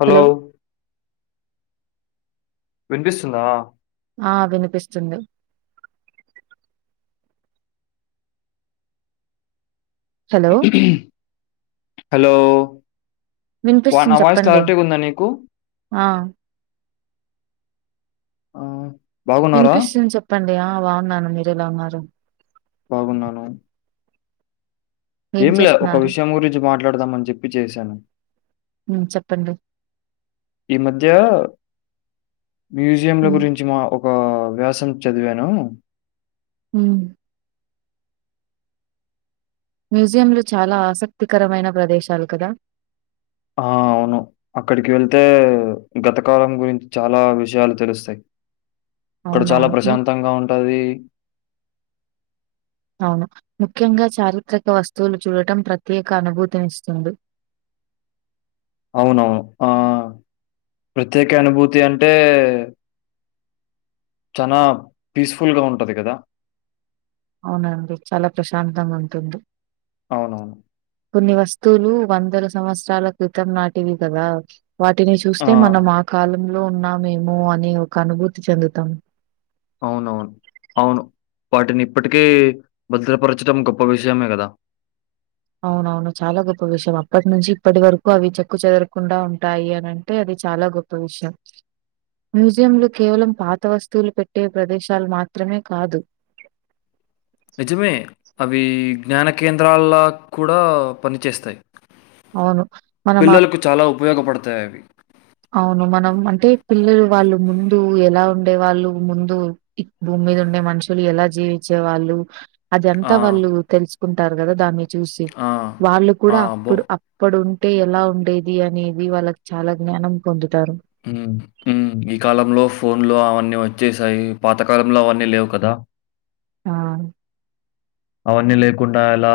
Hello వినిపిస్తుందా ఆ వినిపిస్తుంది హలో హలో వాన వినిపిస్తుంది వాయిస్ చెప్పండి. క్లారిటీగా ఉందా నీకు ఆ ఆ బాగున్నారా వినిపిస్తుంది చెప్పండి ఆ బాగున్నాను మీరు ఎలా ఉన్నారు బాగున్నాను ఏం ఏంలే ఒక చేస్తున్నారు? విషయం గురించి మాట్లాడదాం అని చెప్పి చేశాను హ్మ్ చెప్పండి. ఈ మధ్య మ్యూజియంల హ్మ్ గురించి మా ఒక వ్యాసం చదివాను ఉ మ్యూజియంలు చాలా ఆసక్తికరమైన ప్రదేశాలు కదా ఆ అవును అక్కడికి వెళ్తే గత కాలం గురించి చాలా విషయాలు తెలుస్తయ్ అక్కడ చాలా అవునవును. ము ప్రశాంతంగా ఉంటది అవును ముఖ్యంగా చారిత్రక వస్తువులు చూడటం ప్రత్యేక అనుభూతినిస్తుంది [inaudible] అవును అవును ఆ ప్రత్యేక అనుభూతి అంటే చనా పీస్ఫుల్ గా ఉంటది కదా అవును అండి చాలా ప్రశాంతంగా ఉంటుంది అవునవును కొన్ని వస్తువులు వందల సంవత్సరాల క్రితం నాటివి కదా వాటిని చూస్తే మనం ఆ కాలంలో ఉన్నామేమో అని ఒక అనుభూతి చెందుతాం అవునవును అవును వాటిని ఇప్పటికీ భద్రపరచడం గొప్ప విషయమే కదా అవునవును చాలా గొప్ప విషయం అప్పటి నుంచి ఇప్పటి వరకు అవి చెక్కు చెదరకుండా ఉంటాయి అని అంటే అది చాలా గొప్ప విషయం మ్యూజియంలు కేవలం పాత వస్తువులు పెట్టే ప్రదేశాలు మాత్రమే కాదు [inaudible] నిజమే అవి జ్ఞాన కేంద్రాల్లగా కూడా పని చేేస్తాయి అవును. మనం అప్ పిల్లలకు చాలా ఉపయోగపడతాయి అవి అవును మనం అంటే పిల్లలు వాళ్ళు ముందు ఎలా ఉండే వాళ్ళు ముందు భూమి మీద ఉండే మనుషులు ఎలా జీవించే వాళ్ళు అది ఆ! అంతా వాళ్ళు తెలుసుకుంటారు కదా దాన్ని చూసి ఆ! వాళ్ళు ఆ! కూడా అబ్బో! అప్పుడు అప్పుడు టే ఎలా ఉండేది అనేది వాళ్ళకి చాలా జ్ఞానం పొందుతారు ఉ ఊ ఈ కాలంలో ఫోన్లు అవన్నీ వచ్చేసాయి పాత కాలంలో అవన్నీ లేవు కదా ఆ అవన్నీ లేకుండా ఎలా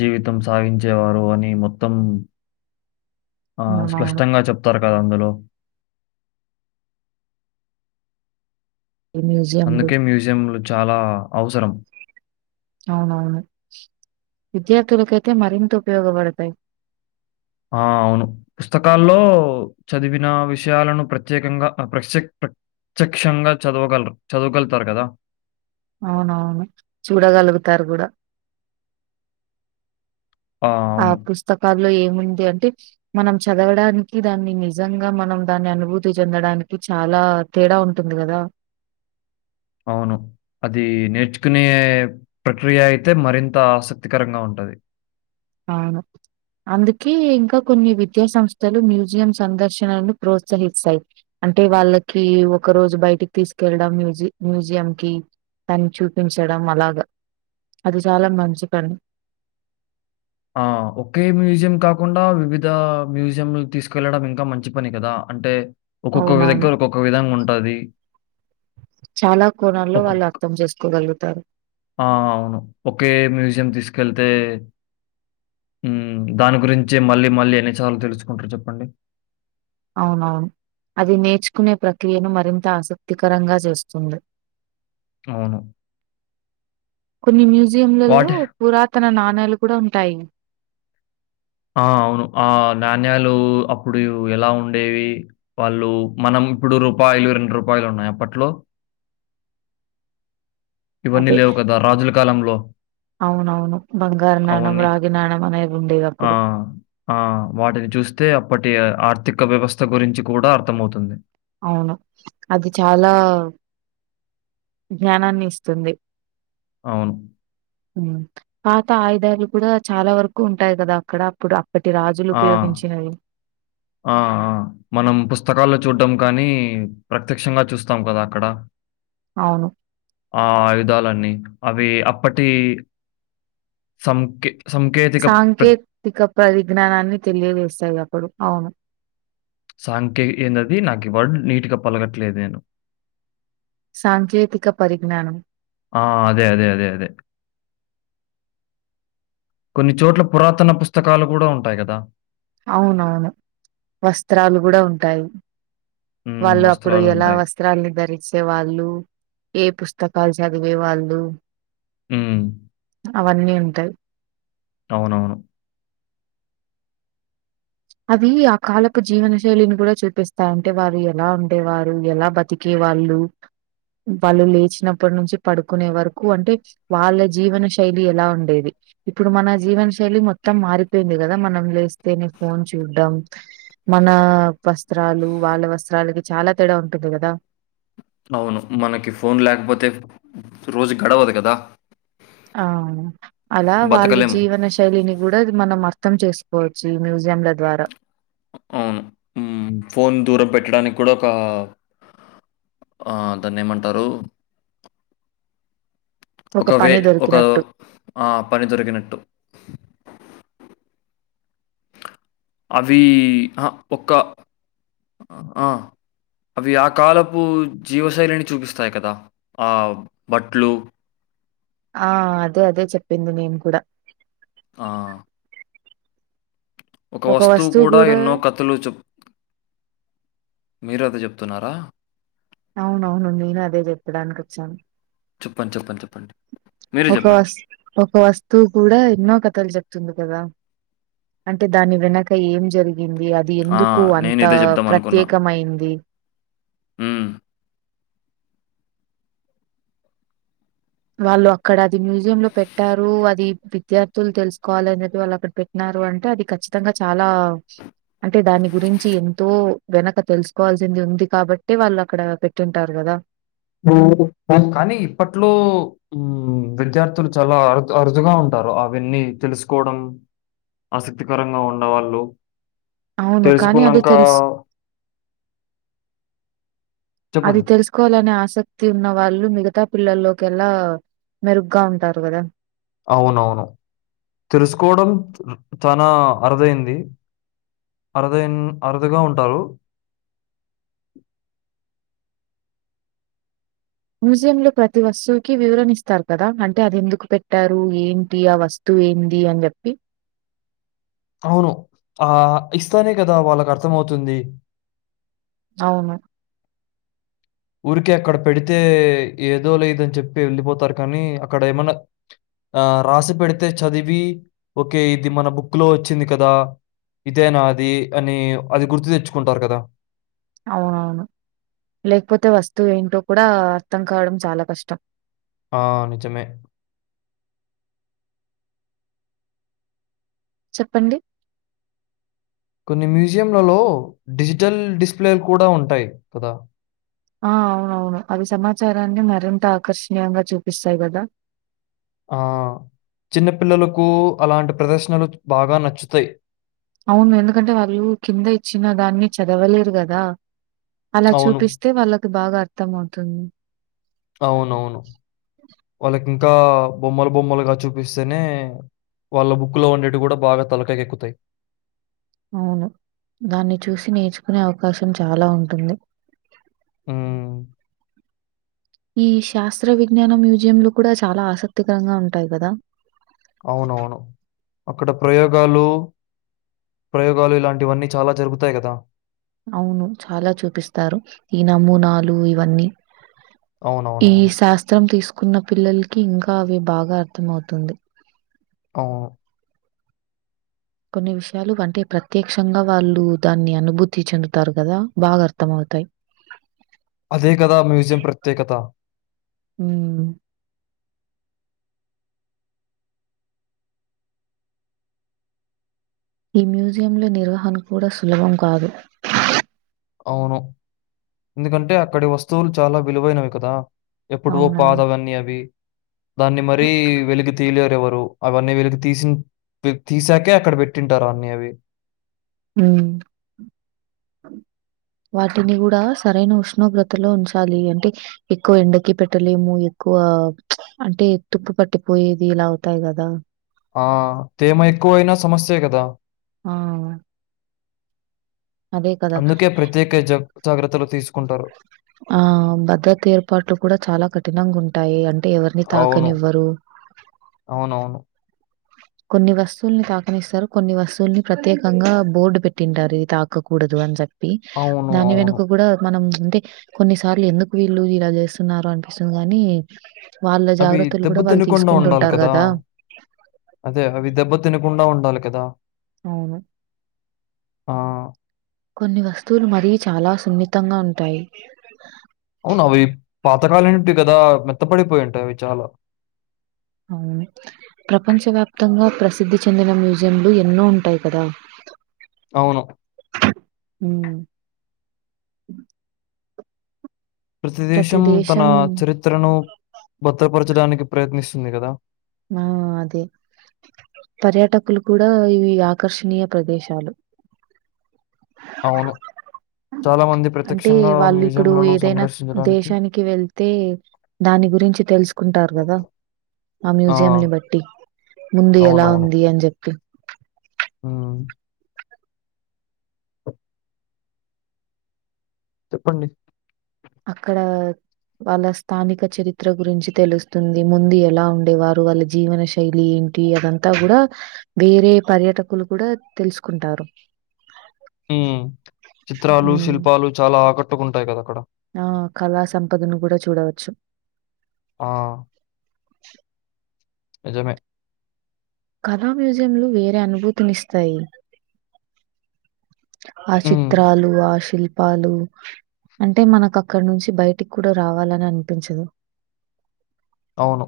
జీవితం సాగించేవారు అని మొత్తం ఆ అవునవును. స్పష్టంగా చెప్తారు కదా అందులో ఈ మ్యూజియంలు. అందుకే మ్యూజియంలు చాలా అవసరం అవునవును విద్యార్థులకయితే మరింత ఉపయోగపడతాయి ఆ అవును పుస్తకాల్లో చదివిన విషయాలను ప్రత్యేకంగా ప్రస్య ప్ర ప్రత్యక్షంగా చదవగలరు చదవగలుతారు కదా అవునవును చూడగలుగుతారు కూడా ఆ పుస్తకాల్ లో ఏముంది అంటే మనం చదవడానికి దాన్ని నిజంగా మనం దాన్ని అనుభూతి చెందడానికి చాలా తేడా ఉంటుంది కదా అవును అది నేర్చుకునే ప్రక్రియ అయితే మరింత ఆసక్తికరంగా ఉంటది అవును అందుకే ఇంకా కొన్ని విద్యా సంస్థలు మ్యూజియం సందర్శనను ప్రోత్సహిస్తాయి అంటే వాళ్ళకి ఒక రోజు బయటికి తీసుకెళ్లడం మ్యూజి మ్యూజియం కి తని చూపించడం అలాగా అది చాలా మంచి పని ఆ ఒకే మ్యూజియం కాకుండా వివిధ మ్యూజియంలు తీసుకెళ్లడం ఇంకా మంచి పని కదా అంటే ఒక్కొక్క అవునవును. దగ్గర ఒక్కొక్క విధంగా ఉంటది చాలా కోణాల్లో వాళ్ళు ఒక్కొక్క అర్థం చేసుకోగలుగుతారు ఆ అవును ఒకే మ్యూజియం తీసుకెళ్తే దాని గురించే మళ్ళీ మళ్ళీ ఎన్నిసార్లు తెలుసుకుంటారు చెప్పండి అవునవును అది నేర్చుకునే ప్రక్రియను మరింత ఆసక్తికరంగా చేస్తుంది అవును కొన్ని వాటి మ్యూజియంలలో పురాతన నాణాలు కూడా ఉంటాయి ఆ అవును ఆ నాణ్యాలు అప్పుడు ఎలా ఉండేవి వాళ్ళు మనం ఇప్పుడు రూపాయలు రెండు రూపాయలు ఉన్నాయి అప్పట్లో ఇవన్నీ అదే లేవు కదా రాజుల కాలంలో అవునవును బంగారు నాణం అవన్నీ. రాగి నాణం మనే ఉండేవి ఆ ఆ వాటిని చూస్తే అప్పటి ఆర్థి ఒక వ్యవస్థ గురించి కూడా అర్థమవుతుంది అవును అది చాలా జ్ఞానాన్ని ఇస్తుంది అవును. ఉ పాత ఆయుధాలు కూడా చాలా వరకు ఉంటాయి కదా అక్కడ అప్పుడు అప్పటి రాజులు ఆ! ఉపయోగించినవి ఆ మనం పుస్తకాల్లో చూడ్డం కానీ ప్రత్యక్షంగా చూస్తాం కదా అక్కడ అవును. ఆ ఆయుధాలన్నీ అవి అప్పటి సంఖి సాంకేతిక పరిజ్ఞానాన్ని తెలియజేస్తాయి అప్పుడు అవును సాంఖ్య ఎందదీ నాకు వర్డ్ నీట్గా పలగట్లేదు నేను సాంకేతిక పరిజ్ఞానం. ఆ అదే అదే అదే అదే కొన్ని చోట్ల పురాతన పుస్తకాలు కూడా ఉంటాయి కదా. అవునవును వస్త్రాలు కూడా ఉంటాయి హ్మ్. వాళ్ళు అప్పుడు ఎలా వస్త్రాలుంటాయి. వస్త్రాని ధరించే వాళ్ళు ఏ పుస్తకాలు చ చదివే వాళ్లు ఉ అవన్నీ ఉంటయి అవునవును అవి ఆ కాలపు జీవన శైలిని కూడా చూపిస్తా అంటే వారు ఎలా ఉండేవారు ఎలా బతికే వాళ్ళు వాళ్ళు లేచినప్పటి నుంచి పడుకునే వరకు అంటే వాళ్ళ జీవన శైలి ఎలా ఉండేది ఇప్పుడు మన జీవనశైలి మొత్తం మారిపోయింది గదా మనం లేస్తేనే ఫోన్ చూడ్డం మన వస్త్రాలు వాళ్ళ వస్త్రాలకి చాలా తేడా ఉంటుంది కదా అవును మనకి ఫోన్ లేకపోతే రోజు గడవదు కదా ఆ అలా వాళ్ళ బతకలేము. జీవన శైలిని కూడా మనం అర్ మం చేసుకోవచ్చు ఈ మ్యూజియంల ద్వారా అవును ఉ ఫోన్ దూరం పెట్టడానికి కూడా ఒక ఆ దాన్ని ఏమంటారు ఒక ఒకవే పని ఒక దొరికినట్టు. ఆ పని దొరికినట్టు అవి ఆహా ఒక్క ఆ అవి ఆ కాలపు జీవశైలిని చూపిస్తాయి కదా ఆ బట్లు ఆ అదే అదే చెప్పింది నేను కూడా ఆ ఒక వస్తువు కూడా ఎన్నో కత్తులు చెప్ మీరుద చెప్తున్నారా అవునవును నేను అదే చెప్పడానికి వచ్చాను చెప్పండి. చెప్పండి. చెప్పండి. మీరే ఒక చెప్పండి. వస్తు ఒక వస్తువు కూడా ఎన్నో కథలు చెప్తుంది కదా అంటే దాని వెనక ఏం జరిగి గింది అది ఆ! ఎందుకు నేను అంత ఇదే చెప్దాం ప్రత్యేకమయింది ఉ వాళ్ళు అక్కడ అది మ్యూజియంలో పెట్టారు అది విద్యార్థులు తెలుసుకోవాలినే చెప్పి వాళ్ళు అక్కడ పెట్నా అంటే అది ఖచ్చితంగా చాలా అంటే దాని గురించి ఎంతో వెనక తెలుసుకోవాల్సింది ఉంది కాబట్టే వాళ్ళు అక్కడ పెట్టింటారు కదా అ కానీ ఇప్పట్లో విద్యార్థులు చాలా అరు అరుదుగా ఉంటా అవన్నీ తెలుసుకోవడం ఆసక్తికరంగా ఉన్నవాళ్ళు అవును. కానీ అది తెలుసుకున్నంక తెలుస్ అది తెలుసుకోవాలనే ఆసక్ తి ఉన్న వాళ్ళు మిగతా పిల్లల్లోకి ఎల్ల మెరుగ్గా ఉంటారు కదా అవునవును తెలుసుకోవడం చనా అరుదైంది అరుదయిన్ అరుదుగా ఉంటారు మ్యూజియంలో ప్రతి వస్తువుకి వివరణ ఇస్తారు కదా అంటే అది ఎందుకు పెట్టారు ఏంటి ఆ వస్తువు ఏంది అని చెప్పి అవును ఆ ఇస్తానే కదా వాళ్ళకు అర్థం అవుతుంది అవును ఊరికె అక్కడ పెడితే ఏదో లేదని చెప్పి వెళ్ళిపోతారు కానీ అక్కడ ఏమన్నా ఆ రాసి పెడితే చదివి ఓకే ఇది మన బుక్ లో వచ్చింది కదా ఇదేనా అది అని అది గుర్తు తెచ్చుకుంటారు కదా అవునవును లేకపోతే వస్తువు ఏంటో కూడా అర్థం కావడం చాలా కష్టం ఆ నిజమే చెప్పండి కొన్ని మ్యూజియంలలో డిజిటల్ డిస్ప్లేలు కూడా ఉంటాయి కదా ఆ అవునవును అవి సమాచారాన్ని మరింత ఆకర్షణీయంగా చూపిస్తాయి కదా ఆ చిన్నపిల్లలకు అలాంటి ప్రదర్శనలు బాగా నచ్చుతాయి అవును ఎందుకంటే వాళ్ళు కింద ఇచ్చిన దాన్ని చదవలేరు కదా అలా అవును. చూపిస్తే వాళ్ళకి బాగా అర్థంమవుతుంది అవునవును వాళ్ళ ఇంకా బొమ్మలు బొమ్మలుగా చూపిస్తేనే వాళ్ళు బుక్కులో ఉండేటివి కూడా బాగా తలకైకెక్కుతాయి అవును దాన్ని చూసి నేర్చుకునే అవకాశం చాలా ఉంటుంది ఊ ఈ శాస్త్ర విజ్ఞాన మ్యూజియంలు కూడా చాలా ఆసక్తికరంగా ఉంటాయి కదా అవునవును అక్కడ ప్రయోగాలు ప్రయోగాలు ఇలాంటివన్నీ చాలా జరుగుతాయి కదా అవును చాలా చూపిస్తారు ఈ నమూనాలు ఇవన్నీ ఈ అవునవునవును శాస్త్రం తీస్ కున్న పిల్లలకి ఇంకా అవి బాగా అర్థంమవుతుంది ఆ కొన్ని విషయాలు అంటే ప్రత్యక్షంగా వాళ్ళు దాన్ని అనుభూతి చెందుతారు కదా బాగా అర్థంమవుతాయ్ అదే కథ మ్యూజియం ప్రత్యేకత హ్మ్. ఈ మ్యూజియంలో నిర్వహణ కూడా సులభం కాదు అవును ఎందుకంటే అక్కడి వస్తువులు చాలా విలువైనవి కదా ఎప్పుడువో అవునవును. పాదవన్నీ అవి దాన్ని మరీ వెలిగి తీయలేరు ఎవరు అవన్నీ వెలికి తీసిన్ తీసాకే అక్కడ పెట్టింటారు అన్నీ అవి ఊ వాటిని కూడా సరైన ఉష్ణోగ్రతలో ఉంచాలి అంటే ఎక్కువ ఎండకి పెట్టలేము ఎక్కు అంటే తుప్పు పట్టి పోయేది ఇలా అవుతాయి కదా ఆ తేమ ఎక్కువయినా సమస్యే కదా ఆ! అదే కదా! అందుకే ప్రత్యేక జ జాగ్రత్తలు తీసుకుంటారు ఆ భద్రత ఏర్పాట్లు కూడా చాలా కఠినంగా ఉంటాయి అం అంటే ఎవరిని అవును తాకనివ్వరు అవునవును కొన్ని వస్తువుల్ని తాకనిస్తారు కొన్ని వస్తువుల్ని ప్రత్యేకంగా బోర్డు పెట్టింటారు ఇవి తాకకూడదు అని చెప్ పి అవును దాని అవును వెనుక కూడా మనం అయితే కొన్నిసార్లు ఎందుకు వీళ్ళు ఇలా చేస్తున్నారు అనిపిస్తుంది గాని. వాళ్ళ అవి జాగ్రత్తలు దెబ్బ కూడా వాళ్ళు తినకుండా ఉండాలి తీసుకుంటుంటారు కదా. అదే అవి దెబ్బ తినకుండా ఉండాలి కదా. అవును. ఆహ్. కొన్ని వస్తువులు మరీ చాలా సున్నితంగా ఉంటాయి. అవునా అవి పాతకాలంటివి కదా మెత్తపడిపోయి ఉంటవి అవి చాలా. ఉమ్ ప్రపంచవ్యాప్తంగా ప్రసిద్ధి చెందిన మ్యూజియంలు ఎన్నో ఉంటాయి కదా. అవును. ఉమ్. ప్రతి దేశం తన చరిత్రను భద్రపరచడానికి ప్రయత్నిస్తుంది కదా. ఆహ్ అదే. పర్యాటకులకు కూడా ఇవి ఆకర్షణీయ ప్రదేశాలు. అవును. చాలా మంది అంటే ప్రత్యక్షంగా వాళ్ళు ఇప్పుడు మ్యూజియంలను ఏదైనా సందర్శించడానికి దేశానికి వెళ్తే. దాని గురించి తెలుసుకుంటారు కదా అవి. ఆ! మ్యూజియం ని బట్టి ముందు ఎలా ఉంది అని చెప్పి. ఉమ్. చెప్పండి. అక్కడ. వాళ్ళ స్థానిక చరిత్ర గురించి తెలుస్తుంది ముందు ఎలా ఉండేవారు వాళ్ళ జీవన శైలి ఏంటి. ఏ అదంతా కూడా వేరే పర్యాటకులు కూడా తెలుసుకుంటారు. ఉమ్ చిత్రాలు శిల్పాలు చాలా ఆకట్టుకుంటాయి కదా అక్కడ. ఆహ్ కళా సంపదను కూడా చూడవచ్చు. ఆహ్. నిజమే. కళా మ్యూజియంలు వేరే అనుభూతులనిస్తాయి. ఆ హ్మ్. చిత్రాలు ఆ శిల్పి. పాలు అంటే మనకు అక్కడ నుంచి బయటికి కూడా రావాలని అనిపించదు. అవును.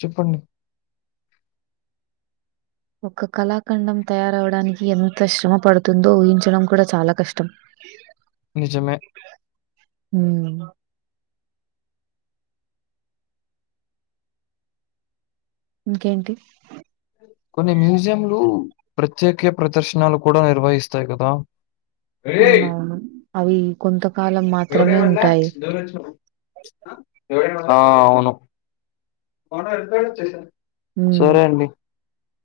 చెప్పండి. ఒక కళాఖండం తయారవడానికి ఎంత శ్రమ పడుతుందో ఊహించడం కూడా చాలా కష్టం. నిజమే. ఉమ్. ఇంకేంటి. కొన్ని మ్యూజియంలు ప్రత్యేకే ప్రదర్శనలు కూడా నిర్వహిస్తాయి కదా. హే అర అవునవును అవి కొంతకాలం ఎవడే మాత్రమే మల్లా ఉంటాయి. డోరొచ్చి. ఆహ్. ఆహ్ అవును హ్మ్ సరే అండి.